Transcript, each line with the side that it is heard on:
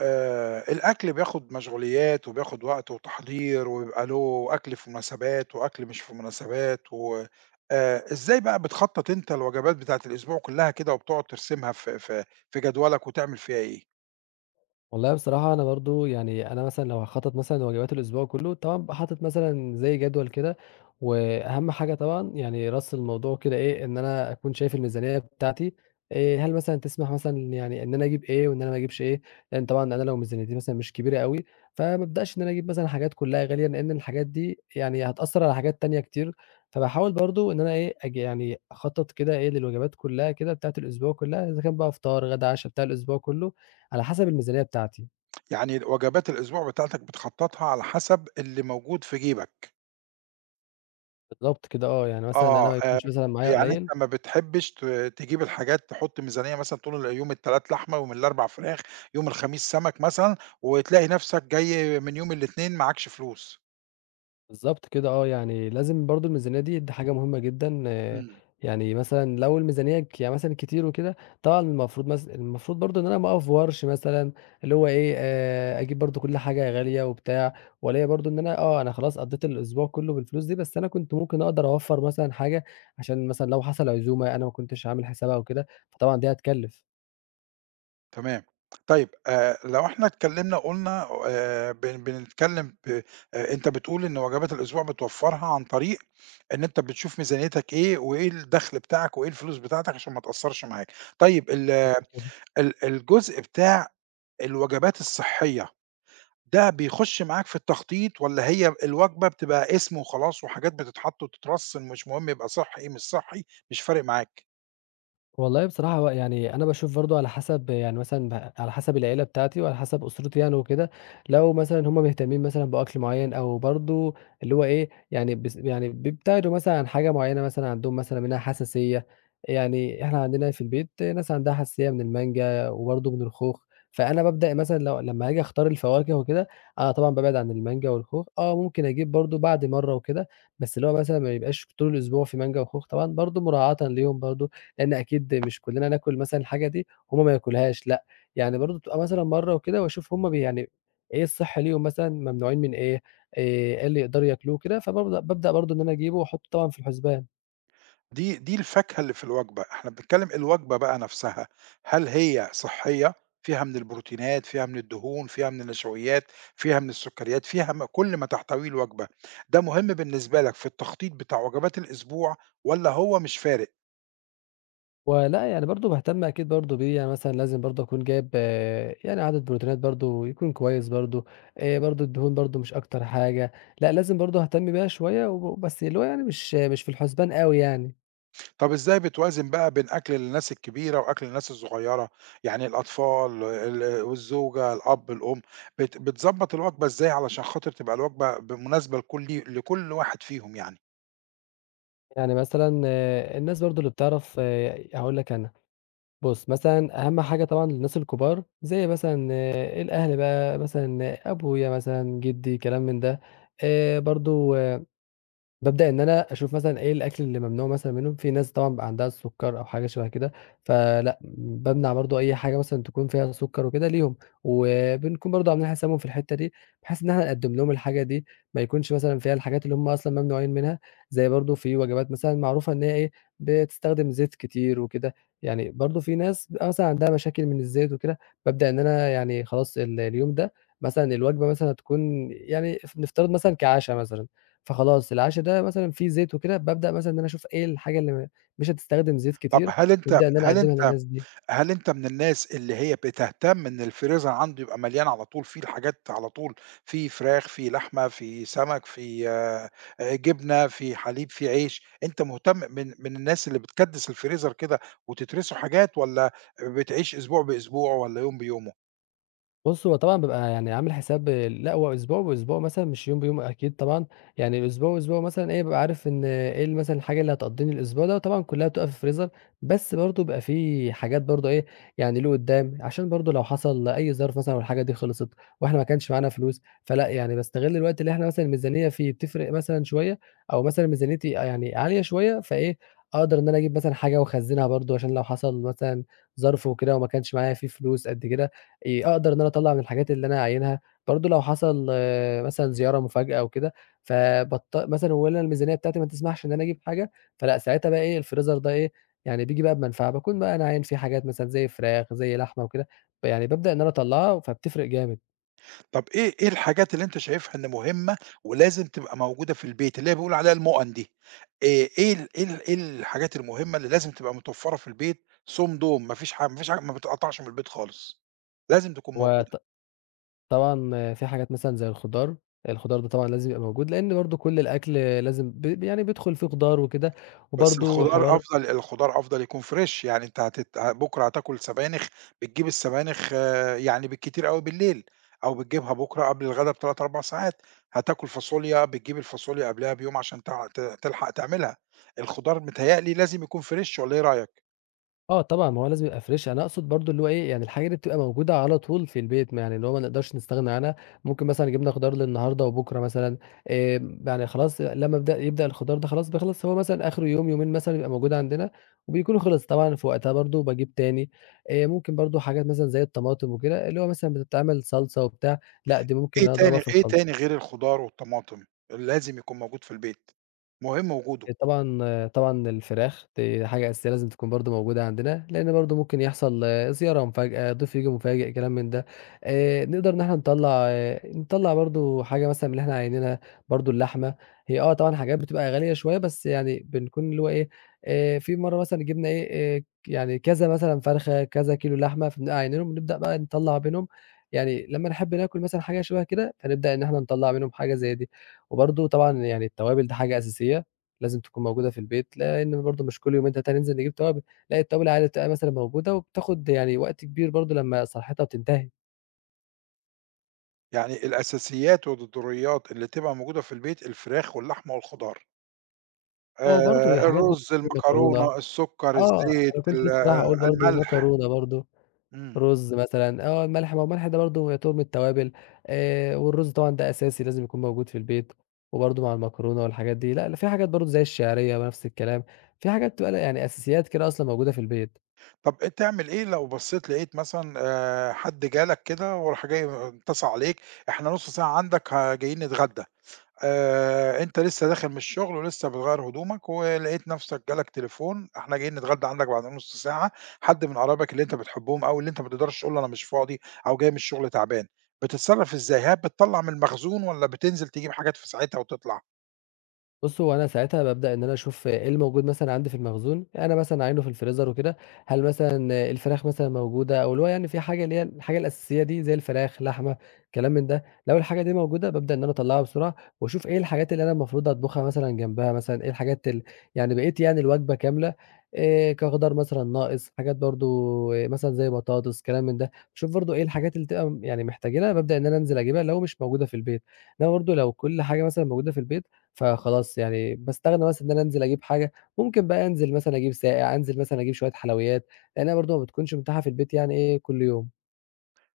right: الأكل بياخد مشغوليات وبياخد وقت وتحضير وبيبقى له أكل في مناسبات وأكل مش في مناسبات و إزاي بقى بتخطّط أنت الوجبات بتاعة الأسبوع كلّها كده وبتقعد ترسمها في جدولك وتعمل فيها إيه؟
left: والله بصراحة أنا برضه يعني أنا مثلًا لو هاخطّط مثلًا لوجبات الأسبوع كلّه، طبعًا بابقى حاطط مثلًا زي جدول كده، وأهم حاجة طبعًا يعني رأس الموضوع كده إيه، إن أنا أكون شايف الميزانية بتاعتي هل مثلًا تسمح مثلًا يعني إن أنا أجيب إيه وإن أنا ما أجيبش إيه، لإن طبعًا أنا لو ميزانيتي مثلًا مش كبيرة أوي، فما أبدأش إن أنا أجيب مثلًا حاجات كلّها غالية، لإن الحاجات دي يعني هتأثّر على حاجات تانية كتير، فباحاول برضه إن أنا إيه، أجي يعني أخطّط كده إيه للوجبات كلّها كده بتاعة الأسبوع كلّها، إذا كان بقى فطار، غدا، عشا، بتاع الأسبوع كلّه. على حسب الميزانية بتاعتي،
right: يعني وجبات الأسبوع بتاعتك بتخطّطها على حسب اللي موجود في جيبك.
left: بالضبط كده آه، يعني مثلًا أنا
right: آه،
left: ما يكونش مثلًا معايا
right: يعني
left: قليل،
right: أنت ما بتحبّش تجيب الحاجات، تحُط ميزانية مثلًا، تقول يوم التلات لحمة، يوم الأربع فراخ، يوم الخميس سَمَك مثلًا، وتلاقي نَفْسك جاي من يوم الإتنين معاكش فلوس.
left: بالضبط كده آه، يعني لازم برضه الميزانية دي حاجة مهمة جدًا، آه،
right: إمم.
left: يعني مثلًا لو الميزانية ك يعني مثلًا كتير وكده، طبعًا المفروض مث المفروض برضه إن أنا ما أأفورش مثلًا، اللي هو إيه، أجيب برضه كل حاجة غالية وبتاع، وألاقي برضه إن أنا آه، أنا خلاص قضيت الأسبوع كله بالفلوس دي، بس أنا كنت ممكن أقدر أوفّر مثلًا حاجة، عشان مثلًا لو حصل عزومة أنا ما كنتش عامل حسابها وكده، فطبعًا دي هتكلِّف.
right: تمام. طيب، لو إحنا اتكلّمنا قُلنا، بن بنتكلّم ب أنت بتقول إن وجبات الأسبوع بتوفّرها عن طريق إن أنت بتشوف ميزانيتك إيه، وإيه الدخل بتاعك، وإيه الفلوس بتاعتك عشان ما تأثّرش معاك. طيب ال
left: بالضبط كده.
right: ال الجزء بتاع الوجبات الصحّية ده بيخُش معاك في التخطيط، والّا هي الوجبة بتبقى اسم وخلاص وحاجات بتتحط وتترَص، مش مهم يبقى صحّي ايه مش صحّي، مش فارق معاك؟
left: والله بصراحة هو يعني أنا باشوف برضه على حسب يعني مثلًا ب على حسب العيلة بتاعتي وعلى حسب أسرتي يعني وكده، لو مثلًا هُم مهتمين مثلًا بأكل معيّن أو برضه اللي هو إيه، يعني بس يعني بيبتعدوا مثلًا عن حاجة معيّنة مثلًا عندهم مثلًا منها حساسية، يعني إحنا عندنا في البيت ناس عندها حساسية من المانجا وبرضه من الخوخ، فأنا بابدأ مثلًا لو لمّا آجي أختار الفواكه وكده، أنا طبعًا بابعد عن المانجا والخوخ، آه ممكن أجيب برضه بعد مرّة وكده، بس اللي هو مثلًا ما يبقاش طول الأسبوع في مانجا وخوخ طبعًا برضه مراعاةً ليهم برضه، لإن أكيد مش كُلّنا ناكل مثلًا الحاجة دي، هُم ما ياكلوهاش لأ، يعني برضه بتبقى مثلًا مرّة وكده وأشوف هُم بي يعني إيه الصح ليهم مثلًا ممنوعين من إيه، إيه اللي يقدروا ياكلوه كده، فبابدأ بابدأ برضه إن أنا أجيبه وأحُطّه طبعًا في الحُسبان.
right: دي الفاكهة اللي في الوجبة، إحنا بنتكلّم الوجبة بقى نَفْسها، هل هي صحّية، فيها من البروتينات، فيها من الدهون، فيها من النشويات، فيها من السُكّريات، فيها كل ما تحتويه الوجبة، ده مهم بالنسبة لك في التخطيط بتاع وجبات الأسبوع والّا هو مش فارق؟
left: ولأ، يعني برضه باهتم أكيد برضه بيه، يعني مثلًا لازم برضه أكون جايب آه، يعني عدد بروتينات برضه يكون كويس برضه، برضه الدهون برضه مش أكتر حاجة، لأ لازم برضه أهتم بيها شوية وب بس اللي هو يعني مش في الحُسبان أوي يعني.
right: طَب إزاي بتوازن بقى بين أكل الناس الكبيرة وأكل الناس الصغيرة، يعني الأطفال والزوجة، الأب، الأم، بتضبّط الوجبة إزاي علشان خاطر تبقى الوجبة مناسبة لكل واحد فيهم يعني؟
left: يعني مثلًا آه، الناس برضه اللي بتعرف هاقول لك أنا. بُص، مثلًا أهم حاجة طبعًا للناس الكبار، زي مثلًا آه، الأهل بقى مثلًا أبويا مثلًا، جدي، كلام من ده، برضه بابدأ إن أنا أشوف مثلًا إيه الأكل اللي ممنوع مثلًا منه، في ناس طبعًا بيبقى عندها السُكّر أو حاجة شبه كده، فلأ، بامنع برضه أي حاجة مثلًا تكون فيها سُكّر وكده ليهم، وبنكون برضه عاملين حسابهم في الحتّة دي، بحيث إن إحنا نقدّم لهم الحاجة دي، ما يكونش مثلًا فيها الحاجات اللي هم أصلًا ممنوعين منها، زي برضه في وجبات مثلًا معروفة إن هي إيه، بتستخدم زيت كتير وكده، يعني برضه في ناس بيبقى مثلًا عندها مشاكل من الزيت وكده، بابدأ إن أنا يعني خلاص ال اليوم ده مثلًا الوجبة مثلًا هتكون يعني ف نفترض مثلًا كعَشا مثلًا. فخلاص العَشا ده مثلًا فيه زيت وكده، بابدأ مثلًا إن أنا أشوف إيه الحاجة اللي م مش هتستخدم زيت
right: طَب
left: كتير،
right: هل أنت
left: وابدأ إن أنا
right: هل
left: أقدّمها
right: أنت
left: للناس دي.
right: هل أنت من الناس اللي هي بتهتم إن الفريزر عنده يبقى مليان على طول، فيه الحاجات على طول، فيه فراخ، فيه لحمة، فيه سمك، فيه جبنة، فيه حليب، فيه عيش، أنت مهتم من الناس اللي بتكدّس الفريزر كده وتترسه حاجات، والّا بتعيش أسبوع بأسبوع والّا يوم بيومه؟
left: بُص، هو طبعًا بابقى يعني عامل حساب لأ، هو أسبوع بأسبوع مثلًا مش يوم بيوم أكيد طبعًا، يعني أسبوع بأسبوع مثلًا إيه، بابقى عارف إن إيه ال مثلًا الحاجة اللي هتقضّيني الأسبوع ده، وطبعًا كلّها بتبقى في الفريزر، بس برضه بيبقى في حاجات برضه إيه، يعني لقدّام، عشان برضه لو حصل أي ظرف مثلًا والحاجة دي خلصت وإحنا ما كانش معانا فلوس، فلأ، يعني باستغل الوقت اللي إحنا مثلًا الميزانية فيه بتفرق مثلًا شوية أو مثلًا ميزانيتي يعني عالية شوية، فإيه، أقدر إن أنا أجيب مثلًا حاجة وأخزّنها برضه عشان لو حصل مثلًا ظرف وكده وما كانش معايا فيه فلوس قد كده، أقدر إن أنا أطلّع من الحاجات اللي أنا عاينها، برضه لو حصل آه، مثلًا زيارة مفاجأة أو كده، فبضط مثلًا وأنا الميزانية بتاعتي ما تسمحش إن أنا أجيب حاجة، فلأ ساعتها بقى إيه الفريزر ده إيه، يعني بييجي بقى بمنفعة، باكون بقى أنا عاين فيه حاجات مثلًا زي فراخ، زي لحمة وكده، يعني بابدأ إن أنا أطلّعها فبتفرق جامد،
right: طب إيه الحاجات اللي أنت شايفها إن مهمة ولازم تبقى موجودة في البيت، اللي هي بيقولوا عليها المُؤَن دي، آآ إيه الحاجات المهمة اللي لازم تبقى متوفّرة في البيت صُم دُم، ما فيش ح ما فيش ح ما بتتقطعش من البيت خالص، لازم تكون موجودة؟
left: وط طبعًا في حاجات مثلًا زي الخضار، الخضار ده طبعًا لازم يبقى موجود، لإن برضه كل الأكل لازم ب يعني بيدخل فيه خضار وكده،
right: بس
left: وبرضه
right: الخضار
left: حوار
right: أفضل، الخضار أفضل يكون فريش، يعني أنت بُكرة هتاكل سبانخ، بتجيب السبانخ آه، يعني بالكتير أوي بالليل، أو بتجيبها بُكرة قبل الغدا ب3، 4 ساعات، هتاكل فاصوليا، بتجيب الفاصوليا قبلها بيوم عشان تع ت تلحق تعملها، الخضار متهيأ لي لازم يكون فريش والّا إيه رأيك؟
left: آه طبعًا، ما هو لازم يبقى فريش، أنا أقصد برضه اللي هو إيه، يعني الحاجة دي بتبقى موجودة على طول في البيت، ما يعني اللي هو ما نقدرش نستغنى عنها، ممكن مثلًا جِبنا خضار للنهارده وبُكرة مثلًا يعني خلاص لمّا بد يبدأ الخضار ده خلاص بيخلص، هو مثلًا آخره يوم، يومين مثلًا بيبقى موجود عندنا وبيكون خلص، طبعًا في وقتها برضه باجيب تاني، ممكن برضه حاجات مثلًا زي الطماطم وكده، اللي هو مثلًا بتتعمل صلصة وبتاع، لأ دي ممكن إن
right: إيه
left: أنا أضربها
right: تاني
left: في
right: إيه
left: الخل
right: تاني غير الخضار والطماطم اللي لازم يكون موجود في البيت، مهم وجوده،
left: طبعًا طبعًا الفراخ دي حاجة أساسية لازم تكون برضه موجودة عندنا، لإن برضه ممكن يحصل زيارة مفاجأة، ضيف ييجي مفاجئ، كلام من ده. نقدر إن إحنا نطلّع برضه حاجة مثلًا من اللي إحنا عاينينها، برضه اللحمة هي آه طبعًا حاجات بتبقى غالية شوية، بس يعني بنكون اللي هو إيه، في مرّة مثلًا جِبنا إيه، يعني كذا مثلًا فرخة، كذا كيلو لحمة، فبنبقى عاينينهم بنبدأ بقى نطلّع منهم يعني لمّا نحب ناكل مثلًا حاجة شبه كده، فنبدأ إن إحنا نطلّع منهم حاجة زي دي. وبرضه طبعًا يعني التوابل دي حاجة أساسية. لازم تكون موجودة في البيت، لإن برضه مش كل يومين 3 ننزل نجيب توابل، لأ التوابل عادي بتبقى مثلًا موجودة وبتاخد يعني وقت كبير برضه لمّا صلاحيتها بتنتهي.
right: يعني الأساسيات والضروريات اللي تبقى موجودة في البيت الفراخ واللحمة والخضار.
left: آه، برضه حاجات برضه
right: الرز،
left: مكرونة،
right: المكرونة، السُكّر،
left: آه، أنا
right: الزيت،
left: كنت
right: ال
left: لسه رايح
right: آه،
left: أقول برضه
right: الملح،
left: مكرونة برضه،
right: إمم.
left: رُز مثلًا، آه الملح ما هو الملح ده برضه يعتبر من التوابل، والرُز طبعًا ده أساسي لازم يكون موجود في البيت، وبرضه مع المكرونة والحاجات دي، لأ لا، في حاجات برضه زي الشعرية نفس الكلام، في حاجات بتبقى يعني أساسيات كده أصلًا موجودة في البيت.
right: طَب تعمل إيه لو بصّيت لقيت مثلًا حد جالك كده وراح جاي متصل عليك، إحنا نُص ساعة عندك جايين نتغدى، أنت لسّه داخل من الشغل ولسّه بتغيّر هدومك ولقيت نَفْسك جالك تليفون، إحنا جايين نتغدى عندك بعد نُص ساعة، حد من قرايبك اللي أنت بتحبّهم أوي اللي أنت ما تقدرش تقول له أنا مش فاضي أو جاي من الشغل تعبان، بتتصرّف إزاي؟ هل بتطلّع من المخزون والّا بتنزل تجيب حاجات في ساعتها وتطلع؟
left: بُص، هو أنا ساعتها بابدأ إن أنا أشوف إيه الموجود مثلًا عندي في المخزون، يعني أنا مثلًا عاينه في الفريزر وكده، هل مثلًا الفراخ مثلًا موجودة أو اللي هو يعني في حاجة اللي هي الحاجة الأساسية دي زي الفراخ، لحمة، كلام من ده، لو الحاجة دي موجودة بابدأ إن أنا أطلّعها بسرعة وأشوف إيه الحاجات اللي أنا المفروض أطبخها مثلًا جنبها مثلًا، إيه الحاجات ال يعني بقيت يعني الوجبة كاملة كخضار مثلًا ناقص، حاجات برضه مثلًا زي بطاطس، كلام من ده، باشوف برضه إيه الحاجات اللي تبقى م يعني محتاجينها بابدأ إن أنا أنزل أجيبها لو مش موجودة في البيت، إنما برضه لو كل حاجة مثلًا موجودة في البيت فخلاص يعني باستغنى مثلًا إن أنا أنزل أجيب حاجة، ممكن بقى أنزل مثلًا أجيب ساقع، أنزل مثلًا أجيب شوية حلويات، لأن هي برضه ما بتكونش متاحة في البيت يعني إيه كل يوم.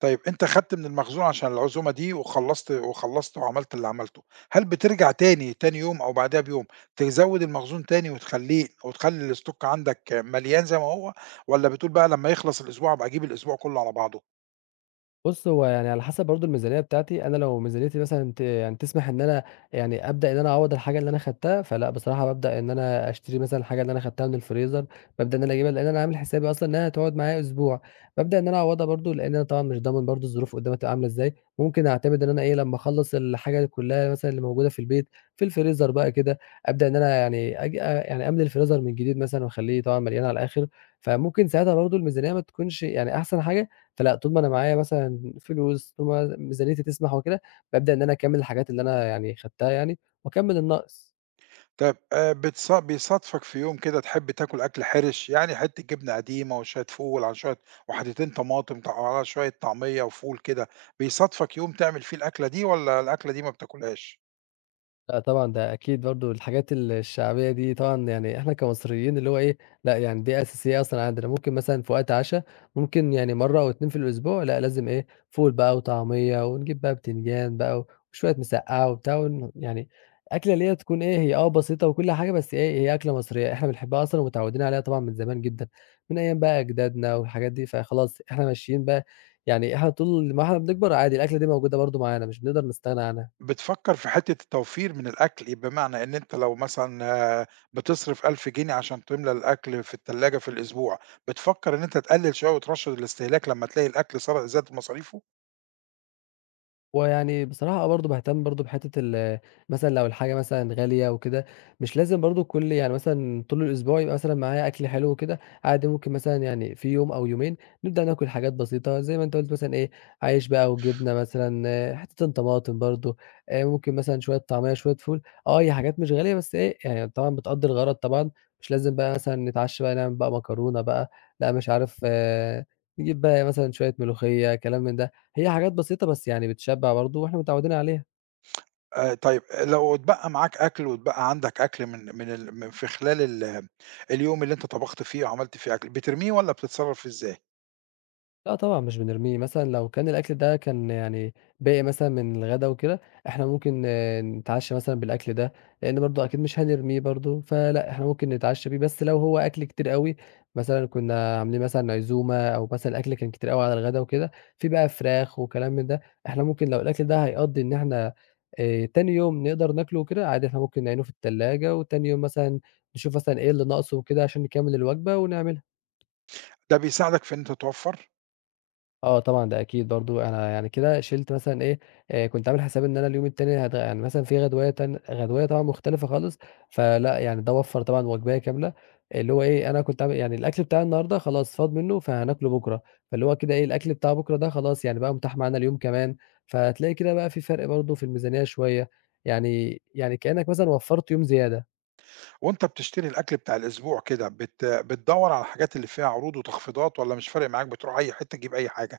right: طيب أنت خدت من المخزون عشان العزومة دي وخلّصت وعملت اللي عملته، هل بترجع تاني، تاني يوم أو بعدها بيوم تزوّد المخزون تاني وتخلّيه وتخلّي الstock عندك مليان زي ما هو، والّا بتقول بقى لمّا يخلص الأسبوع أبقى أجيب الأسبوع كلّه على بعضه؟
left: بُص، هو يعني على حسب برضه الميزانية بتاعتي، أنا لو ميزانيتي مثلًا ت يعني تسمح إن أنا يعني أبدأ إن أنا أعوّض الحاجة اللي أنا خدتها، فلأ بصراحة بابدأ إن أنا أشتري مثلًا الحاجة اللي أنا خدتها من الفريزر، بابدأ إن أنا أجيبها لإن أنا عامل حسابي أصلًا إنها هتقعد معايا أسبوع، بابدأ إن أنا أعوّضها برضه لإن أنا طبعًا مش ضامن برضه الظروف قدّام هتبقى عاملة إزاي، ممكن أعتمد إن أنا إيه، لمّا أخلّص الحاجة دي كلّها مثلًا اللي موجودة في البيت في الفريزر بقى كده، أبدأ إن أنا يعني أجي أ يعني أملي الفريزر من جديد مثلًا وأخلّيه طبعًا مليان على الآخر، فممكن ساعتها برضه الميزانية ما تكونش يعني أحسن حاجة، فلأ، طول ما أنا معايا مثلًا فلوس، طول ما ميزانيتي تسمح وكده، بابدأ إن أنا أكمّل الحاجات اللي أنا يعني خدتها يعني وأكمّل الناقص.
right: طيب بتص بيصادفك في يوم كده تحب تاكل أكل حرِش، يعني حتّة جبنة قديمة وشوية فول على شوية وحتتين طماطم على شوية طعمية وفول كده، بيصادفك يوم تعمل فيه الأكلة دي والّا الأكلة دي ما بتاكلهاش؟
left: لأ طبعًا، ده أكيد برضه الحاجات ال الشعبية دي طبعًا يعني إحنا كمصريين اللي هو إيه، لأ يعني دي أساسية أصلًا عندنا، ممكن مثلًا في وقت عَشا ممكن يعني مرّة أو 2 في الأسبوع لأ لازم إيه، فول بقى وطعمية ونجيب بقى بتنجان بقى وشوية مسقعة وبتاع ون يعني أكلة اللي هي تكون إيه، هي آه بسيطة وكل حاجة، بس إيه، هي أكلة مصرية إحنا بنحبها أصلًا ومتعودين عليها طبعًا من زمان جدًا، من أيام بقى أجدادنا والحاجات دي، فخلاص إحنا ماشيين بقى يعني إحنا طول ما إحنا بنكبر عادي الأكلة دي موجودة برضه معانا، مش بنقدر نستغنى عنها.
right: بتفكّر في حتّة التوفير من الأكل، إيه بمعنى إن أنت لو مثلًا آه، بتصرف 1000 جنيه عشان تملى الأكل في التلاجة في الأسبوع، بتفكّر إن أنت تقلّل شوية وترشّد الاستهلاك لمّا تلاقي الأكل صار زاد مصاريفه؟
left: ويعني بصراحة آه برضه باهتم برضه بحتّة ال مثلًا لو الحاجة مثلًا غالية وكده، مش لازم برضه كل يعني مثلًا طول الأسبوع يبقى مثلًا معايا أكل حلو وكده، عادي ممكن مثلًا يعني في يوم أو يومين نبدأ ناكل حاجات بسيطة زي ما أنت قُلت مثلًا إيه، عيش بقى وجبنة مثلًا، آه، حتّتين طماطم برضه، ممكن مثلًا شوية طعمية، شوية فول، آه هي حاجات مش غالية بس إيه، يعني طبعًا بتأدّي الغرض طبعًا، مش لازم بقى مثلًا نتعشّى بقى نعمل بقى مكرونة بقى، لأ مش عارف آه، نجيب بقى مثلًا شوية ملوخية، كلام من ده. هي حاجات بسيطة بس يعني بتشبّع برضه وإحنا متعوّدين عليها.
right: طيب لو اتبقى معاك أكل واتبقى عندك أكل من من ال من في خلال اليوم اللي أنت طبخت فيه وعملت فيه أكل، بترميه والّا بتتصرّف فيه إزاي؟
left: لأ طبعًا مش بنرميه، مثلًا لو كان الأكل ده كان يعني باقي مثلًا من الغدا وكده، إحنا ممكن آه، نتعشى مثلًا بالأكل ده، لإن برضه أكيد مش هنرميه برضه، فلأ إحنا ممكن نتعشى بيه، بس لو هو أكل كتير أوي مثلًا كنا عاملين مثلًا عزومة أو مثلًا الأكل كان كتير أوي على الغدا وكده، في بقى فراخ وكلام من ده، إحنا ممكن لو الأكل ده هيقضّي إن إحنا تاني يوم نقدر ناكله وكده، عادي إحنا ممكن نعينه في التلاجة وتاني يوم مثلًا نشوف مثلًا إيه اللي ناقصه وكده عشان نكمّل الوجبة ونعمله.
right: ده بيساعدك في إن أنت توفّر؟
left: آه طبعًا، ده أكيد برضه أنا يعني كده شِلت مثلًا إيه، كنت عامل حسابي إن أنا اليوم التاني يعني مثلًا في غدواية غدواية طبعًا مختلفة خالص، فلأ يعني ده وفّر طبعًا وجباية كاملة، اللي هو إيه، أنا كنت عامل يعني الأكل بتاع النهارده خلاص فاض منّه فهناكله بُكرة، فاللي هو كده إيه، الأكل بتاع بُكرة ده خلاص يعني بقى متاح معانا اليوم كمان، فتلاقي كده بقى في فرق برضه في الميزانية شوية، يعني كإنّك مثلًا وفّرت يوم زيادة.
right: وأنت بتشتري الأكل بتاع الأسبوع كده بتدوّر على الحاجات اللي فيها عروض وتخفيضات والّا مش فارق معاك بتروح أي حتّة تجيب أي حاجة؟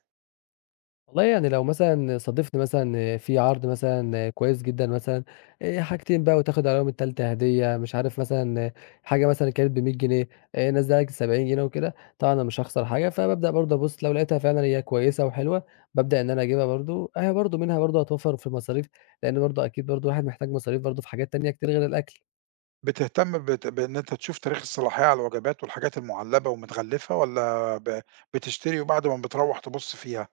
left: والله يعني لو مثلًا صادفني مثلًا في عرض مثلًا كويس جدًا مثلًا، حاجتين بقى وتاخد عليهم التالتة هدية، مش عارف مثلًا حاجة مثلًا كانت ب100 جنيه، نزّلها لك 70 جنيه وكده، طبعًا أنا مش هاخسر حاجة، فبابدأ برضه أبُص لو لقيتها فعلًا هي كويسة وحلوة، بابدأ إن أنا أجيبها برضه، أهي برضه منها برضه هتوفّر في المصاريف، لإن برضه أكيد برضه الواحد محتاج مصاريف برضه في حاجات تانية كتير غير الأكل.
right: بتهتم بإن أنت تشوف تاريخ الصلاحية على الوجبات والحاجات المُعلّبة ومتغلّفة، والّا بتشتري وبعد ما بتروّح تبُص فيها؟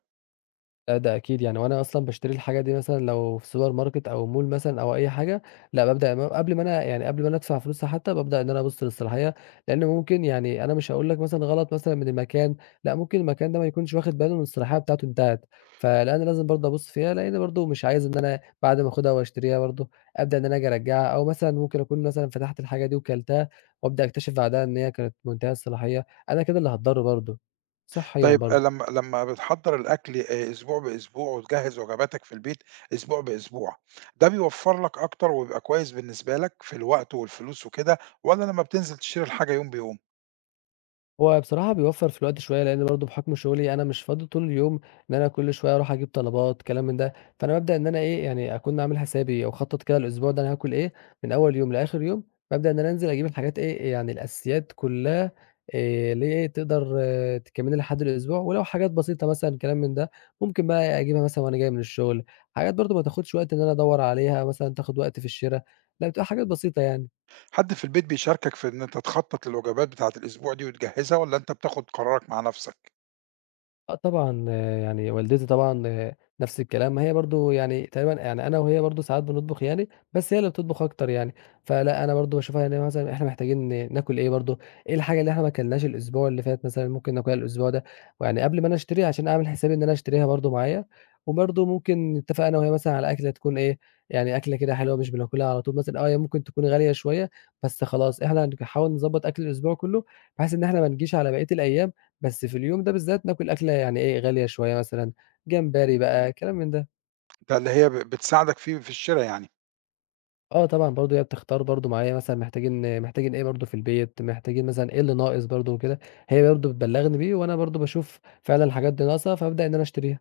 left: لأ، ده أكيد يعني، وأنا أصلًا باشتري الحاجة دي مثلًا لو في سوبر ماركت أو مول مثلًا أو أي حاجة، لأ بابدأ م قبل ما أنا يعني قبل ما أنا أدفع فلوسها حتى، بابدأ إن أنا أبُص للصلاحية، لأن ممكن يعني أنا مش هاقول لك مثلًا غلط مثلًا من المكان، لأ ممكن المكان ده ما يكونش واخد باله إن الصلاحية بتاعته انتهت، فلأ أنا لازم برضه أبُص فيها، لأن برضه مش عايز إن أنا بعد ما آخدها وأشتريها برضه أبدأ إن أنا آجي أرجّعها، أو مثلًا ممكن أكون مثلًا فتحت الحاجة دي وكلتها، وأبدأ أكتشف بعدها إن هي كانت منتهية الصلاحية، أنا كده اللي هاتضر برضه، صحيًا
right: طيب
left: برضه.
right: لمّا بتحضّر الأكل أسبوع بأسبوع وتجهّز وجباتك في البيت أسبوع بأسبوع، ده بيوفّر لك أكتر وبيبقى كويس بالنسبة لك في الوقت والفلوس وكده والّا لمّا بتنزل تشتري الحاجة يوم بيوم؟
left: هو بصراحة بيوفّر في الوقت شوية، لإن برضه بحُكم شُغلي أنا مش فاضي طول اليوم إن أنا كل شوية أروح أجيب طلبات كلام من ده، فأنا بابدأ إن أنا إيه، يعني أكون عامل حسابي أو مخطّط كده الأسبوع ده أنا هاكل إيه من أول يوم لآخر يوم، بابدأ إن أنا أنزل أجيب الحاجات إيه، يعني الأساسيات كُلّها اللي هي إيه، تقدر آه، تكمّلني لحد الأسبوع ولو حاجات بسيطة مثلًا كلام من ده، ممكن بقى أجيبها مثلًا وأنا جاي من الشُغل، حاجات برضه ما تاخُدش وقت إن أنا أدوّر عليها مثلًا تاخُد وقت في الشِرا، لأ بتبقى حاجات بسيطة يعني.
right: حد في البيت بيشاركك في إن أنت تخطّط للوجبات بتاعة الأسبوع دي وتجهّزها والّا أنت بتاخُد قرارك مع نَفْسك؟
left: آه طبعًا، يعني والدتي طبعًا نفس الكلام، ما هي برضه يعني تقريبًا يعني أنا وهي برضه ساعات بنطبخ يعني، بس هي اللي بتطبخ أكتر يعني، فلأ أنا برضه باشوفها إن مثلًا إحنا محتاجين ناكل إيه برضه، إيه الحاجة اللي إحنا ما أكلناش الأسبوع اللي فات مثلًا ممكن ناكلها الأسبوع ده، ويعني قبل ما أنا أشتريها عشان أعمل حسابي إن أنا أشتريها برضه معايا، وبرضه ممكن نتفق أنا وهي مثلًا على أكلة تكون إيه، يعني أكلة كده حلوة مش بناكلها على طول مثلًا، آه هي ممكن تكون غالية شوية، بس خلاص إحنا هنحاول نضبّط أكل الأسبوع كله، بحيث إن إحنا ما نجيش على بقية الأيام بس في اليوم ده بالذات ناكل أكلة يعني إيه، غالية شوية مثلًا، جمبري بقى، كلام من ده.
right: ده اللي هي بتساعدك فيه في الشِرا يعني.
left: آه طبعًا برضه هي بتختار برضه معايا مثلًا محتاجين إيه برضه في البيت، محتاجين مثلًا إيه اللي ناقص برضه وكده، هي برضه بتبلّغني بيه وأنا برضه باشوف فعلًا الحاجات دي ناقصة، فابدأ إن أنا أشتريها.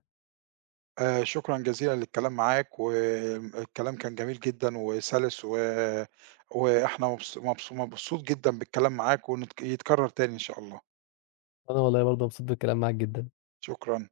right: شكرًا جزيلًا للكلام معاك، والكلام كان جميل جدًا وسَلِس وإحنا مبسوط جدًا بالكلام معاك، يتكرر تاني إن شاء الله.
left: وأنا والله برضه مبسوط بالكلام معاك جدًا.
right: شكرًا.